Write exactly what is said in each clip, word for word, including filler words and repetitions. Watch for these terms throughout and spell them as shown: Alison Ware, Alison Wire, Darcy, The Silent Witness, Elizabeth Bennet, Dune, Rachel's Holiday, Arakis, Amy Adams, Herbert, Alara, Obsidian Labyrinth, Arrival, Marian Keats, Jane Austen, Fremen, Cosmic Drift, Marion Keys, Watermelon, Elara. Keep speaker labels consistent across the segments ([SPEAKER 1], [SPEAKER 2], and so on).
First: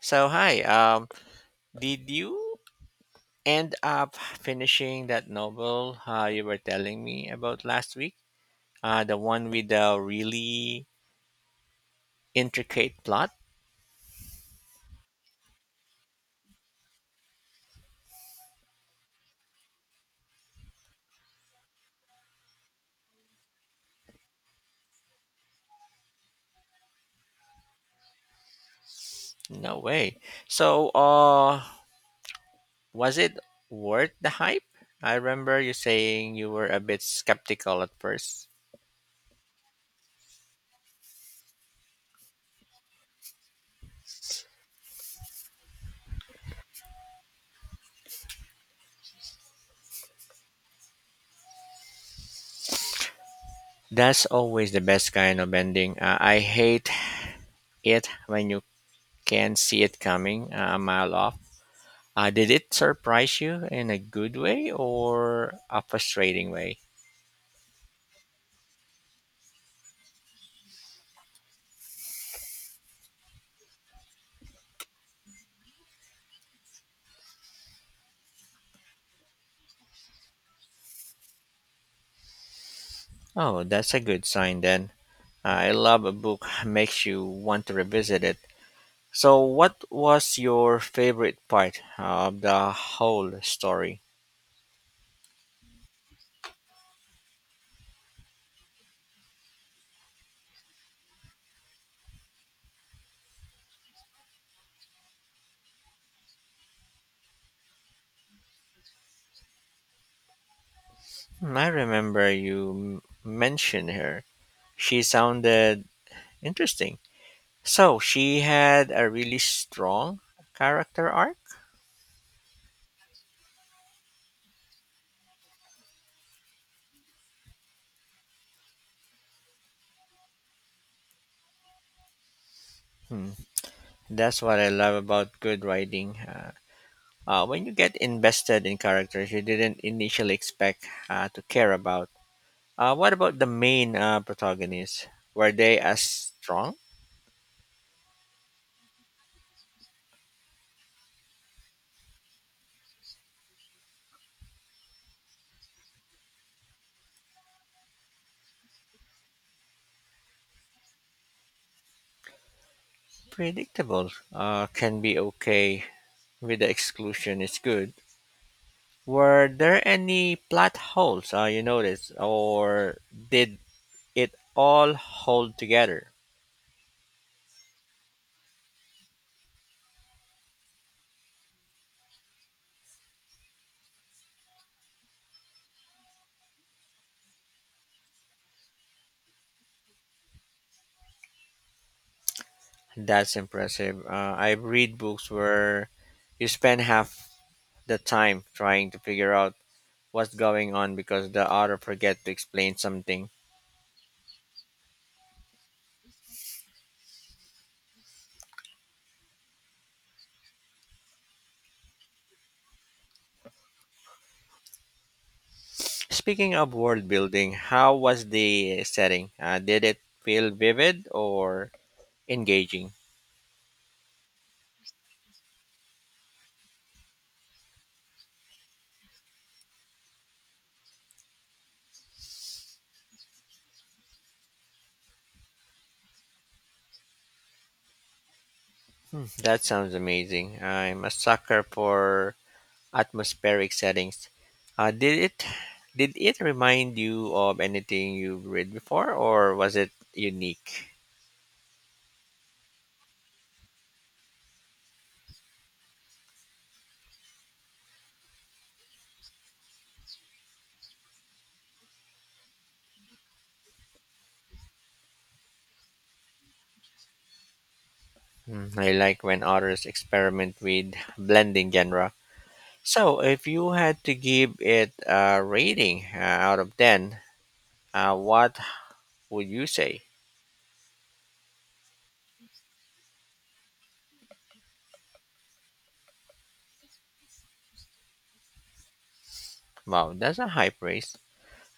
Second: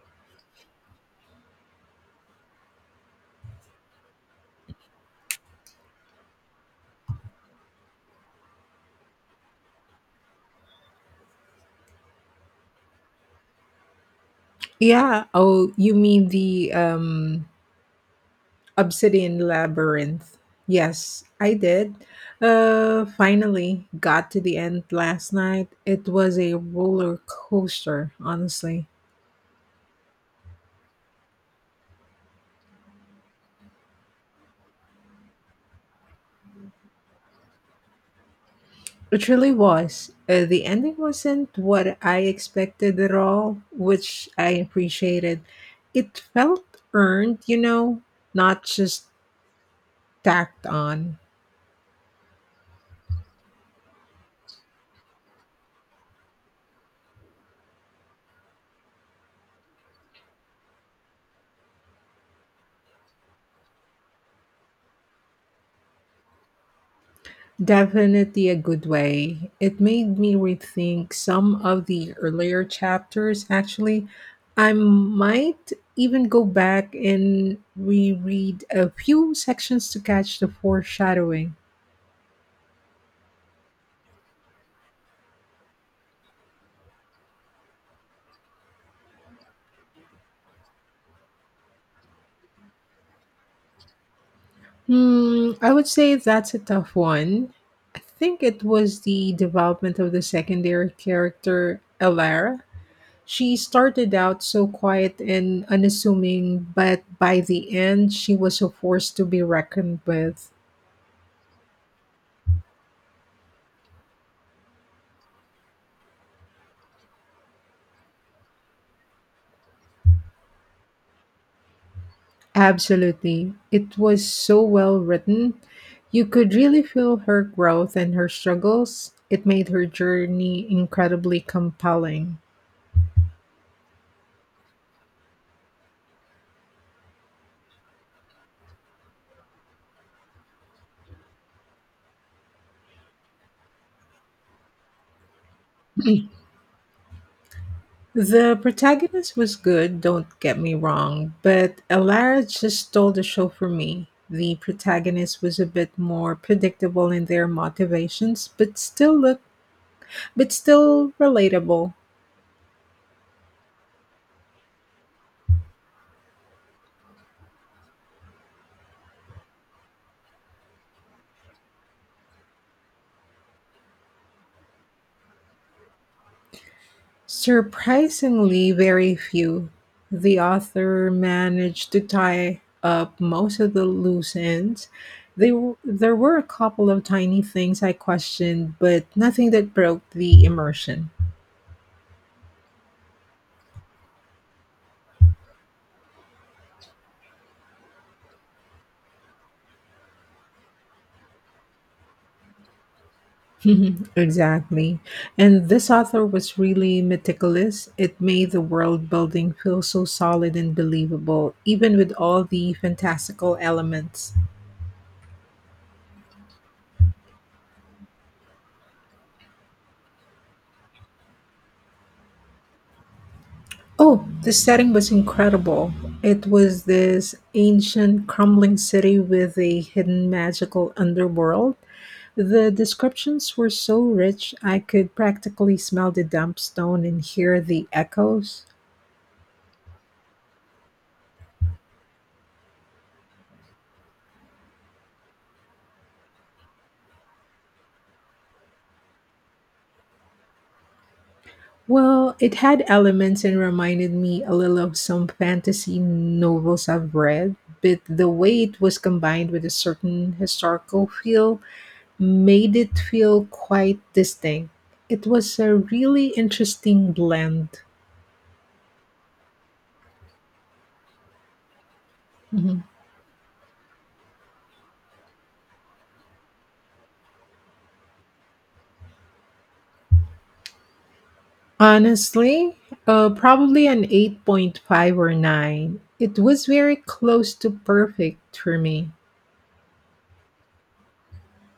[SPEAKER 1] So hi, um, did you end up finishing that novel uh, you were telling me about last week? Uh, the one with the really intricate plot?
[SPEAKER 2] Yeah. Oh, you mean the um, Obsidian Labyrinth? Yes, I did. Uh, finally got to the end last night. It was a roller coaster, honestly.
[SPEAKER 1] No way. So, uh, was it worth the hype? I remember you saying you were a bit skeptical at first.
[SPEAKER 2] It really was. Uh, the ending wasn't what I expected at all, which I appreciated. It felt earned, you know, not just tacked on.
[SPEAKER 1] That's always the best kind of ending. Uh, I hate it when you can see it coming uh, a mile off. Uh, did it surprise you in a good way or a frustrating way?
[SPEAKER 2] Definitely a good way. It made me rethink some of the earlier chapters, actually. I might even go back and reread a few sections to catch the foreshadowing.
[SPEAKER 1] Oh, that's a good sign then. I love a book makes you want to revisit it. So, what was your favorite part of the whole story?
[SPEAKER 2] Hmm, I would say that's a tough one. I think it was the development of the secondary character, Elara. She started out so quiet and unassuming, but by the end, she was a force to be reckoned with.
[SPEAKER 1] Hmm, I remember you m- mentioned her. She sounded interesting. So, she had a really strong character arc?
[SPEAKER 2] Absolutely. It was so well written. You could really feel her growth and her struggles. It made her journey incredibly compelling.
[SPEAKER 1] Hmm, that's what I love about good writing. Uh, Uh, when you get invested in characters you didn't initially expect uh, to care about. Uh, what about the main uh, protagonists? Were they as strong?
[SPEAKER 2] The protagonist was good, don't get me wrong, but Alara just stole the show for me. The protagonist was a bit more predictable in their motivations, but still look but still relatable.
[SPEAKER 1] Predictable uh, can be okay with the exclusion, it's good. Were there any plot holes uh, you noticed, or did it all hold together?
[SPEAKER 2] Surprisingly very few, the author managed to tie up most of the loose ends. They, w- there were a couple of tiny things I questioned, but nothing that broke the immersion.
[SPEAKER 1] That's impressive. Uh, I read books where you spend half the time trying to figure out what's going on because the author forget to explain something.
[SPEAKER 2] Mhm, exactly. And this author was really meticulous. It made the world building feel so solid and believable, even with all the fantastical elements.
[SPEAKER 1] Speaking of world building, how was the setting? Uh, did it feel vivid or engaging?
[SPEAKER 2] Oh, the setting was incredible. It was this ancient, crumbling city with a hidden magical underworld. The descriptions were so rich, I could practically smell the damp stone and hear the echoes.
[SPEAKER 1] Hmm, that sounds amazing. I'm a sucker for atmospheric settings. Uh, did it did it remind you of anything you've read before or was it unique?
[SPEAKER 2] Well, it had elements and reminded me a little of some fantasy novels I've read, but the way it was combined with a certain historical feel made it feel quite distinct. It was a really interesting blend.
[SPEAKER 1] Hmm, I like when authors experiment with blending genre.
[SPEAKER 2] Mhm.
[SPEAKER 1] So, if you had to give it a rating uh, out of ten, uh, what would you say?
[SPEAKER 2] Honestly, uh, probably an eight point five or nine. It was very close to perfect for me.
[SPEAKER 1] Wow, that's a high praise.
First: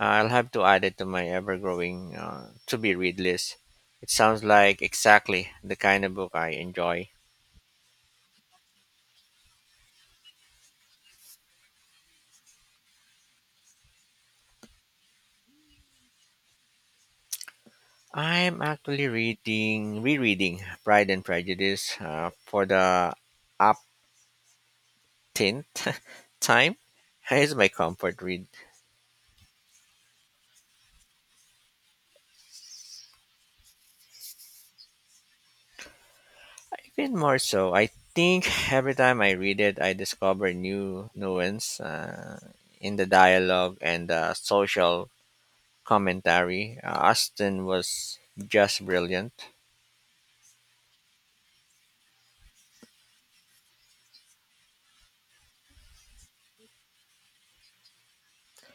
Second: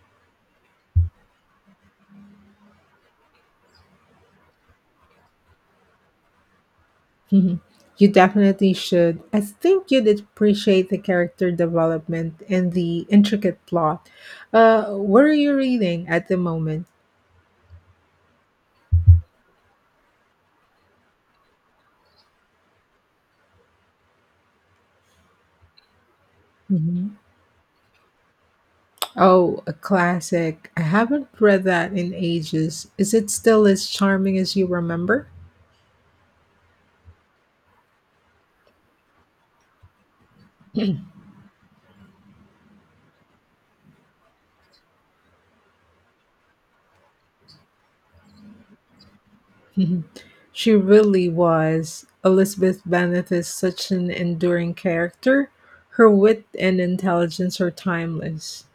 [SPEAKER 1] Uh, I'll have to add it to my ever growing uh, to be read list. It sounds like exactly the kind of book I enjoy.
[SPEAKER 2] Mhm. You definitely should. I think you'd appreciate the character development and the intricate plot. Uh, what are you reading at the moment?
[SPEAKER 1] I'm actually reading, rereading Pride and Prejudice uh, for the upteenth time.
[SPEAKER 2] Mhm.
[SPEAKER 1] It's my comfort read.
[SPEAKER 2] Oh, a classic. I haven't read that in ages. Is it still as charming as you remember?
[SPEAKER 1] Even more so, I think every time I read it, I discover new nuance uh, in the dialogue and the social commentary. Uh, Austin was just brilliant.
[SPEAKER 2] She really was. Elizabeth Bennet is such an enduring character. Her wit and intelligence are timeless.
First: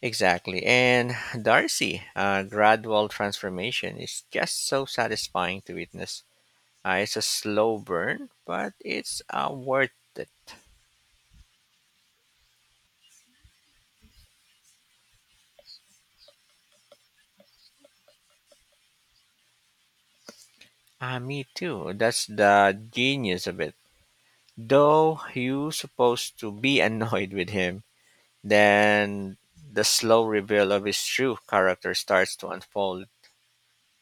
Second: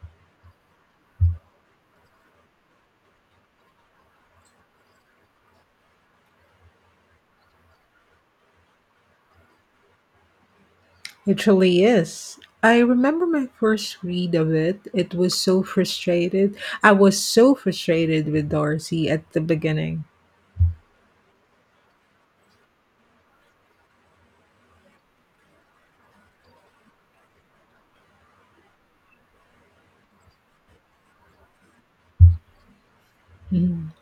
[SPEAKER 1] Exactly. And Darcy, uh, gradual transformation is just so satisfying to witness. Uh, it's a slow burn, but it's uh, worth it.
[SPEAKER 2] It truly is. I remember my first read of it. It was so frustrated. I was so frustrated with Darcy at the beginning.
[SPEAKER 1] Uh, me too. That's the genius of it. Though you supposed to be annoyed with him. Then the slow reveal of his true character starts to unfold.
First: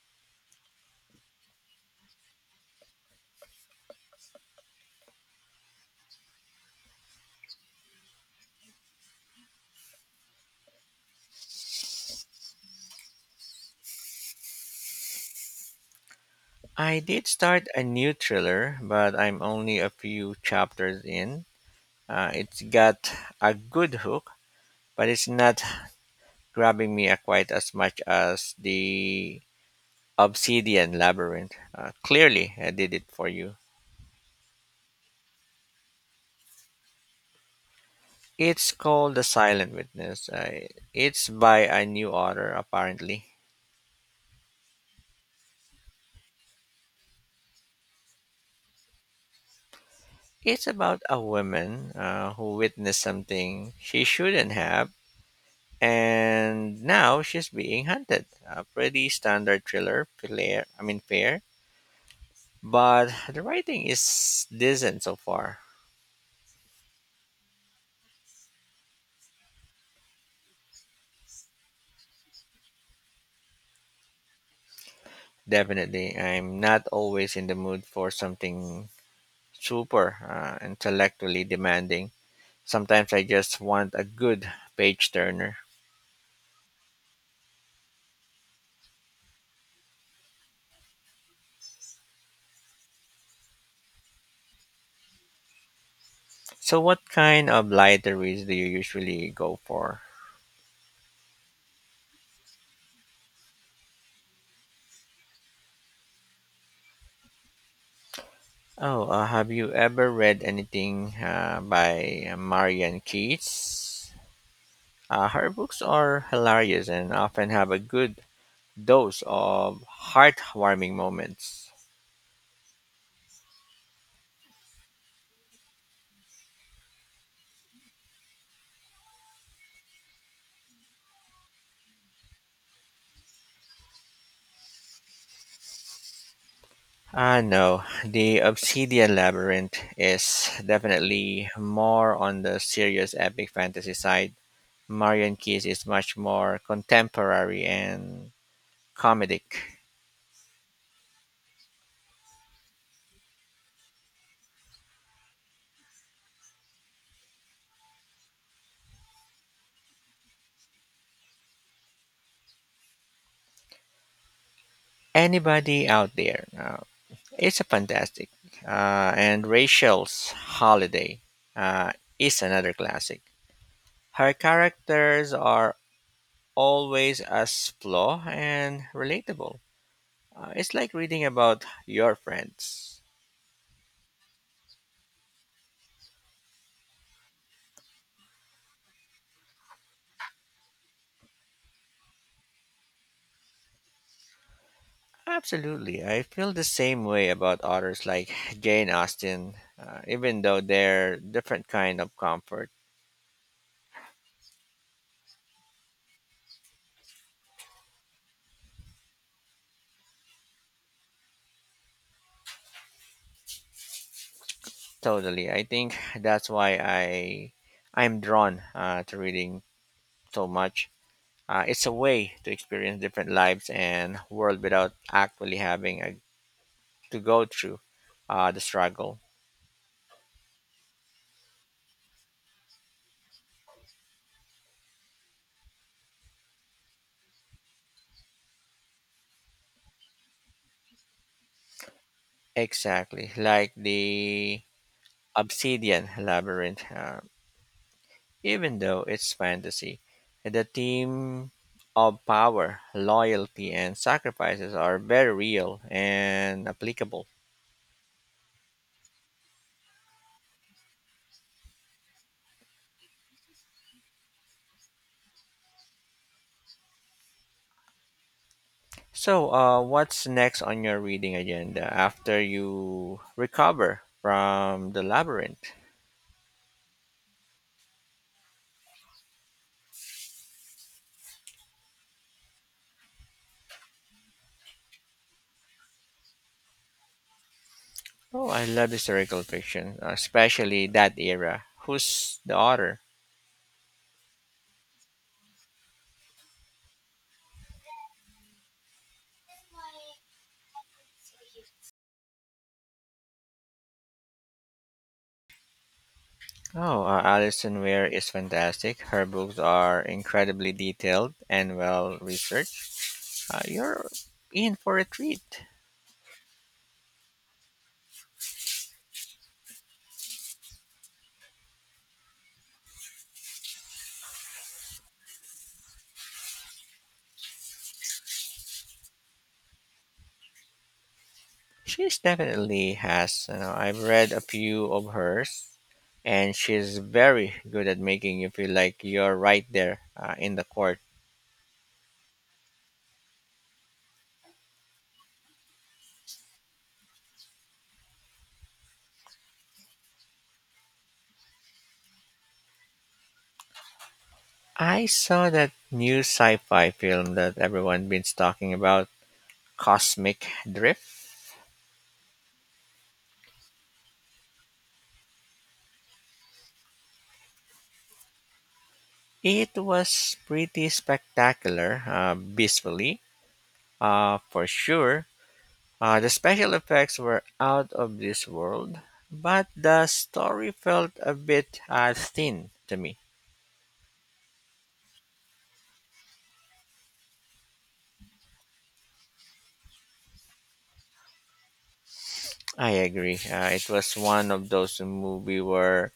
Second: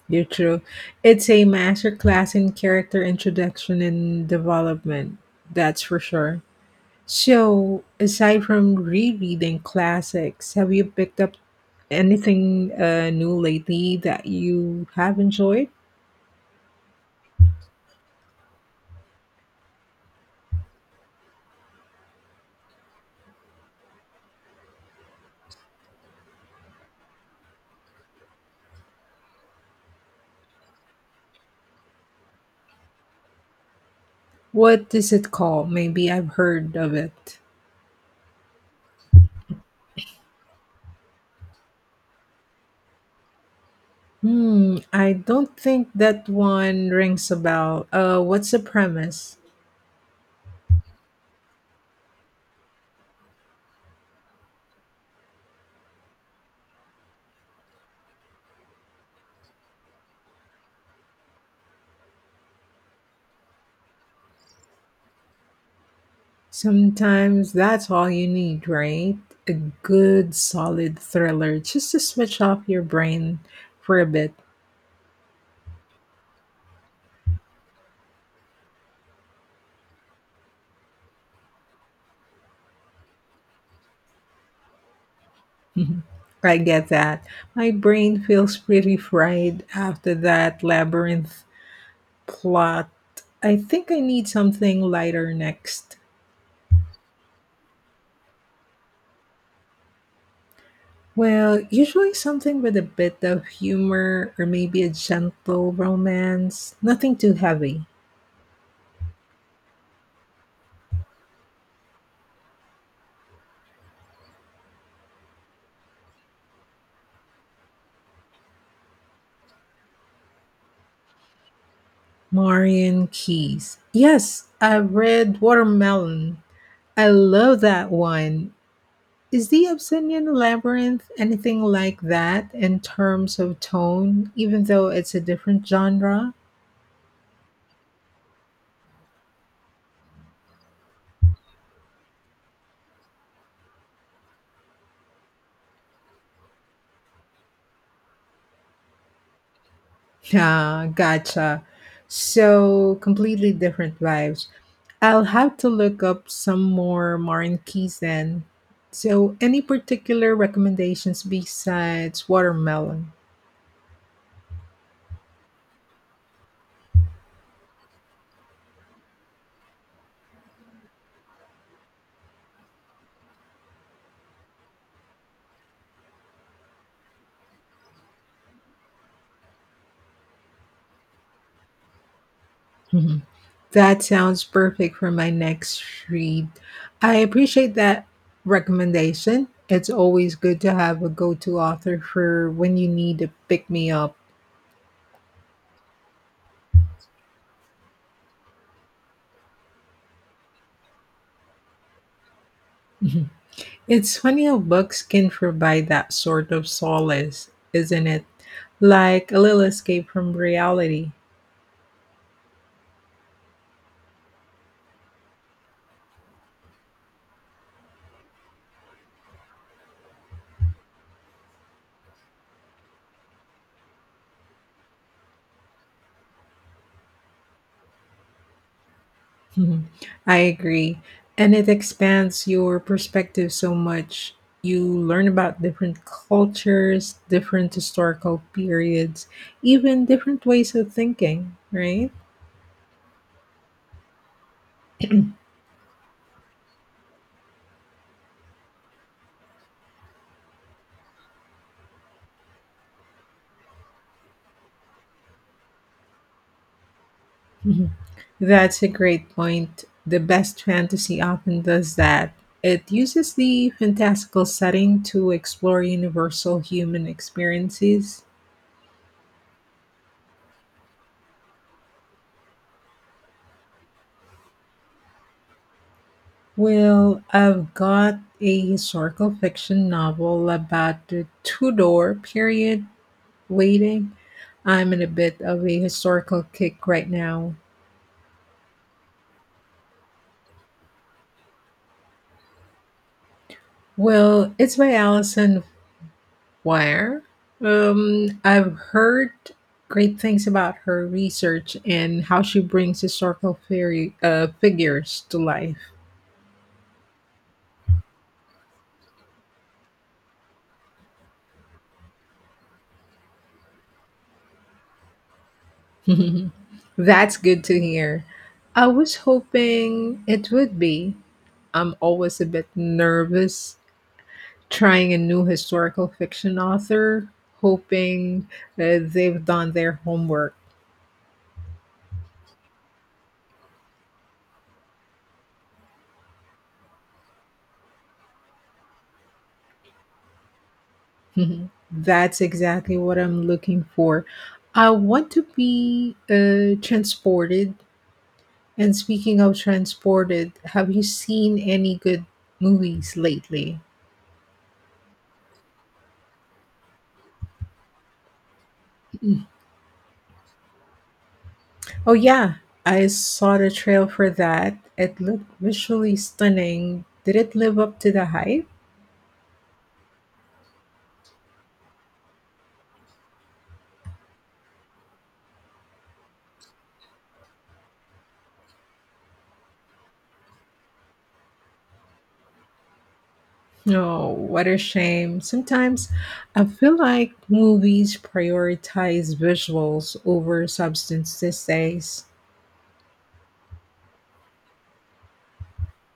[SPEAKER 2] You're true. It's a masterclass in character introduction and development, that's for sure. So, aside from rereading classics, have you picked up anything uh, new lately that you have enjoyed?
[SPEAKER 1] I did start a new thriller, but I'm only a few chapters in. Uh, it's got a good hook, but it's not grabbing me uh, quite as much as the Obsidian Labyrinth. Uh, clearly, I did it for you.
[SPEAKER 2] What is it called? Maybe I've heard of it.
[SPEAKER 1] It's called The Silent Witness. Uh, it's by a new author, apparently.
[SPEAKER 2] Hmm, I don't think that one rings a bell. Uh, what's the premise?
[SPEAKER 1] It's about a woman uh, who witnessed something she shouldn't have, and now she's being hunted. A pretty standard thriller, player, I mean fair, but the writing is decent so far.
[SPEAKER 2] Sometimes that's all you need, right? A good, solid thriller just to switch off your brain for a bit.
[SPEAKER 1] Definitely, I'm not always in the mood for something super uh, intellectually demanding. Sometimes I just want a good page turner.
[SPEAKER 2] Mhm. I get that. My brain feels pretty fried after that labyrinth plot. I think I need something lighter next.
[SPEAKER 1] So, what kind of lighter reads do you usually go for?
[SPEAKER 2] Well, usually something with a bit of humor or maybe a gentle romance. Nothing too heavy.
[SPEAKER 1] Oh, uh, have you ever read anything uh, by Marian Keats? Uh, her books are hilarious and often have a good dose of heartwarming moments.
[SPEAKER 2] Marion Keys. Yes, I've read Watermelon. I love that one. Is the Obsidian Labyrinth anything like that in terms of tone, even though it's a different genre?
[SPEAKER 1] Ah, no, The Obsidian Labyrinth is definitely more on the serious epic fantasy side. Marion Keys is much more contemporary and comedic.
[SPEAKER 2] Ah, gotcha. So completely different vibes. I'll have to look up some more Martin Keys then. So, any particular recommendations besides Watermelon?
[SPEAKER 1] Anybody out there? Uh, it's a fantastic. Uh, and Rachel's Holiday uh, is another classic. Her characters are always as flaw and relatable. Uh, it's like reading about your friends.
[SPEAKER 2] That sounds perfect for my next read. I appreciate that recommendation. It's always good to have a go to author for when you need to pick me up.
[SPEAKER 1] Absolutely. I feel the same way about authors like Jane Austen, uh, even though they're different kind of comfort.
[SPEAKER 2] It's funny how books can provide that sort of solace, isn't it? Like a little escape from reality.
[SPEAKER 1] Totally. I think that's why I I'm drawn uh, to reading so much. Uh, it's a way to experience different lives and world without actually having a, to go through uh, the struggle.
[SPEAKER 2] Mhm. I agree. And it expands your perspective so much. You learn about different cultures, different historical periods, even different ways of thinking, right?
[SPEAKER 1] Exactly. Like the Obsidian Labyrinth, uh, even though it's fantasy. The theme of power, loyalty, and sacrifices are very real and applicable.
[SPEAKER 2] Mhm. That's a great point. The best fantasy often does that. It uses the fantastical setting to explore universal human experiences.
[SPEAKER 1] So, uh, what's next on your reading agenda after you recover from the labyrinth?
[SPEAKER 2] Well, I've got a historical fiction novel about the Tudor period waiting. I'm in a bit of a historical kick right now.
[SPEAKER 1] Oh, I love historical fiction, especially that era. Who's the author?
[SPEAKER 2] Well, it's by Alison Wire. Um, I've heard great things about her research and how she brings historical fairy, uh, figures to life.
[SPEAKER 1] Oh, uh, Alison Ware is fantastic. Her books are incredibly detailed and well researched. Uh, you're in for a treat.
[SPEAKER 2] That's good to hear. I was hoping it would be. I'm always a bit nervous trying a new historical fiction author, hoping uh, they've done their homework.
[SPEAKER 1] She's definitely has. You know, I've read a few of hers, and she's very good at making you feel like you're right there uh, in the court.
[SPEAKER 2] Mhm. That's exactly what I'm looking for. I want to be uh, transported. And speaking of transported, have you seen any good movies lately?
[SPEAKER 1] I saw that new sci-fi film that everyone been talking about, Cosmic Drift.
[SPEAKER 2] Oh, yeah, I saw the trail for that. It looked visually stunning. Did it live up to the hype?
[SPEAKER 1] It was pretty spectacular, uh, visually, uh, for sure. Uh, the special effects were out of this world, but the story felt a bit uh, thin to me.
[SPEAKER 2] No, what a shame. Sometimes I feel like movies prioritize visuals over substance these days.
[SPEAKER 1] I agree. Uh, it was one of those movies where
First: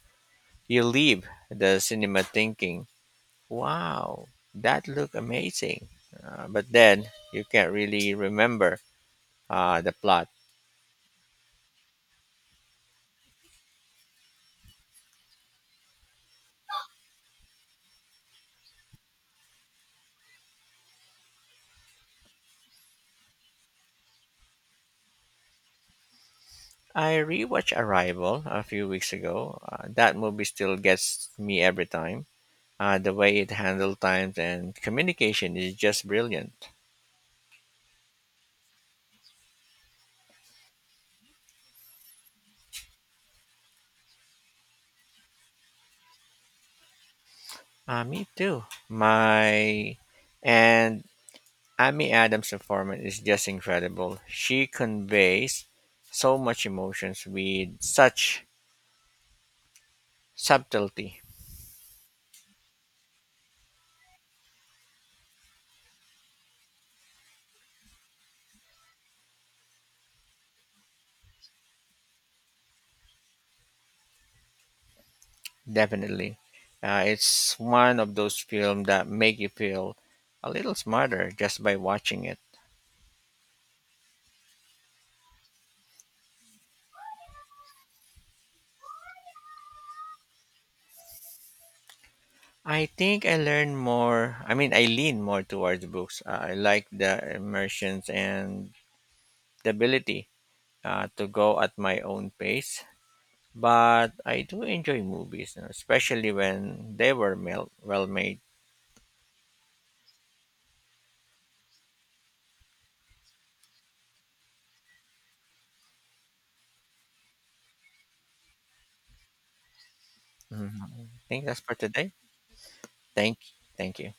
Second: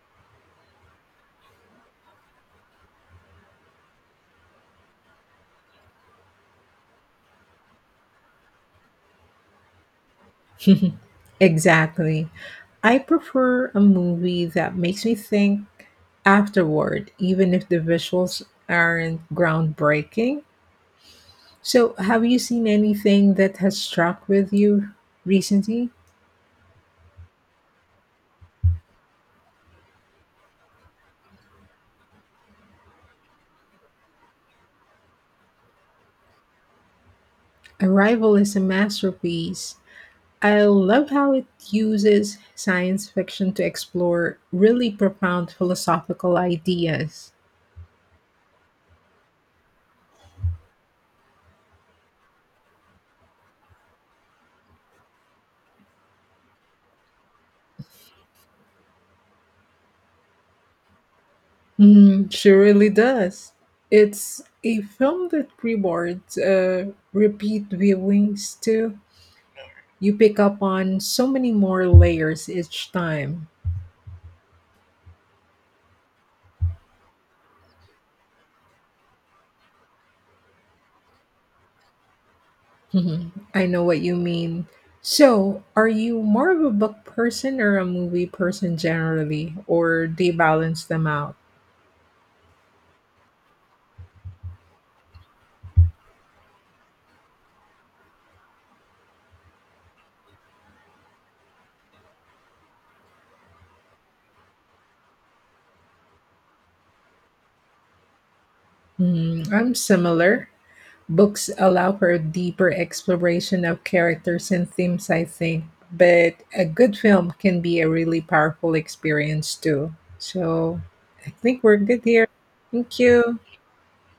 [SPEAKER 1] you leave the cinema thinking, wow, that looked amazing. Uh, but then you can't really remember uh, the plot.
[SPEAKER 2] Exactly. I prefer a movie that makes me think afterward, even if the visuals aren't groundbreaking. So, have you seen anything that has struck with you recently?
[SPEAKER 1] I rewatched Arrival a few weeks ago. Uh, that movie still gets me every time. Uh, the way it handles time and communication is just brilliant.
[SPEAKER 2] Arrival is a masterpiece. I love how it uses science fiction to explore really profound philosophical ideas.
[SPEAKER 1] Uh, me too. My and Amy Adams' informant is just incredible. She conveys so much emotions with such subtlety.
[SPEAKER 2] Mm, she really does. It's a film that rewards uh, repeat viewings too. You pick up on so many more layers each time.
[SPEAKER 1] Definitely, uh, it's one of those films that make you feel a little smarter just by watching it.
[SPEAKER 2] Mhm. I know what you mean. So, are you more of a book person or a movie person generally, or do you balance them out?
[SPEAKER 1] I think I learn more. I mean, I lean more towards books. Uh, I like the immersions and the ability uh, to go at my own pace. But I do enjoy movies, you know, especially when they were mel- well made.
[SPEAKER 2] Mm, I'm similar. Books allow for deeper exploration of characters and themes, I think, but a good film can be a really powerful experience too.
[SPEAKER 1] Mhm.
[SPEAKER 2] So
[SPEAKER 1] I
[SPEAKER 2] I
[SPEAKER 1] think that's
[SPEAKER 2] think
[SPEAKER 1] for
[SPEAKER 2] we're good
[SPEAKER 1] today.
[SPEAKER 2] here. Thank
[SPEAKER 1] Thank,
[SPEAKER 2] you.
[SPEAKER 1] thank you.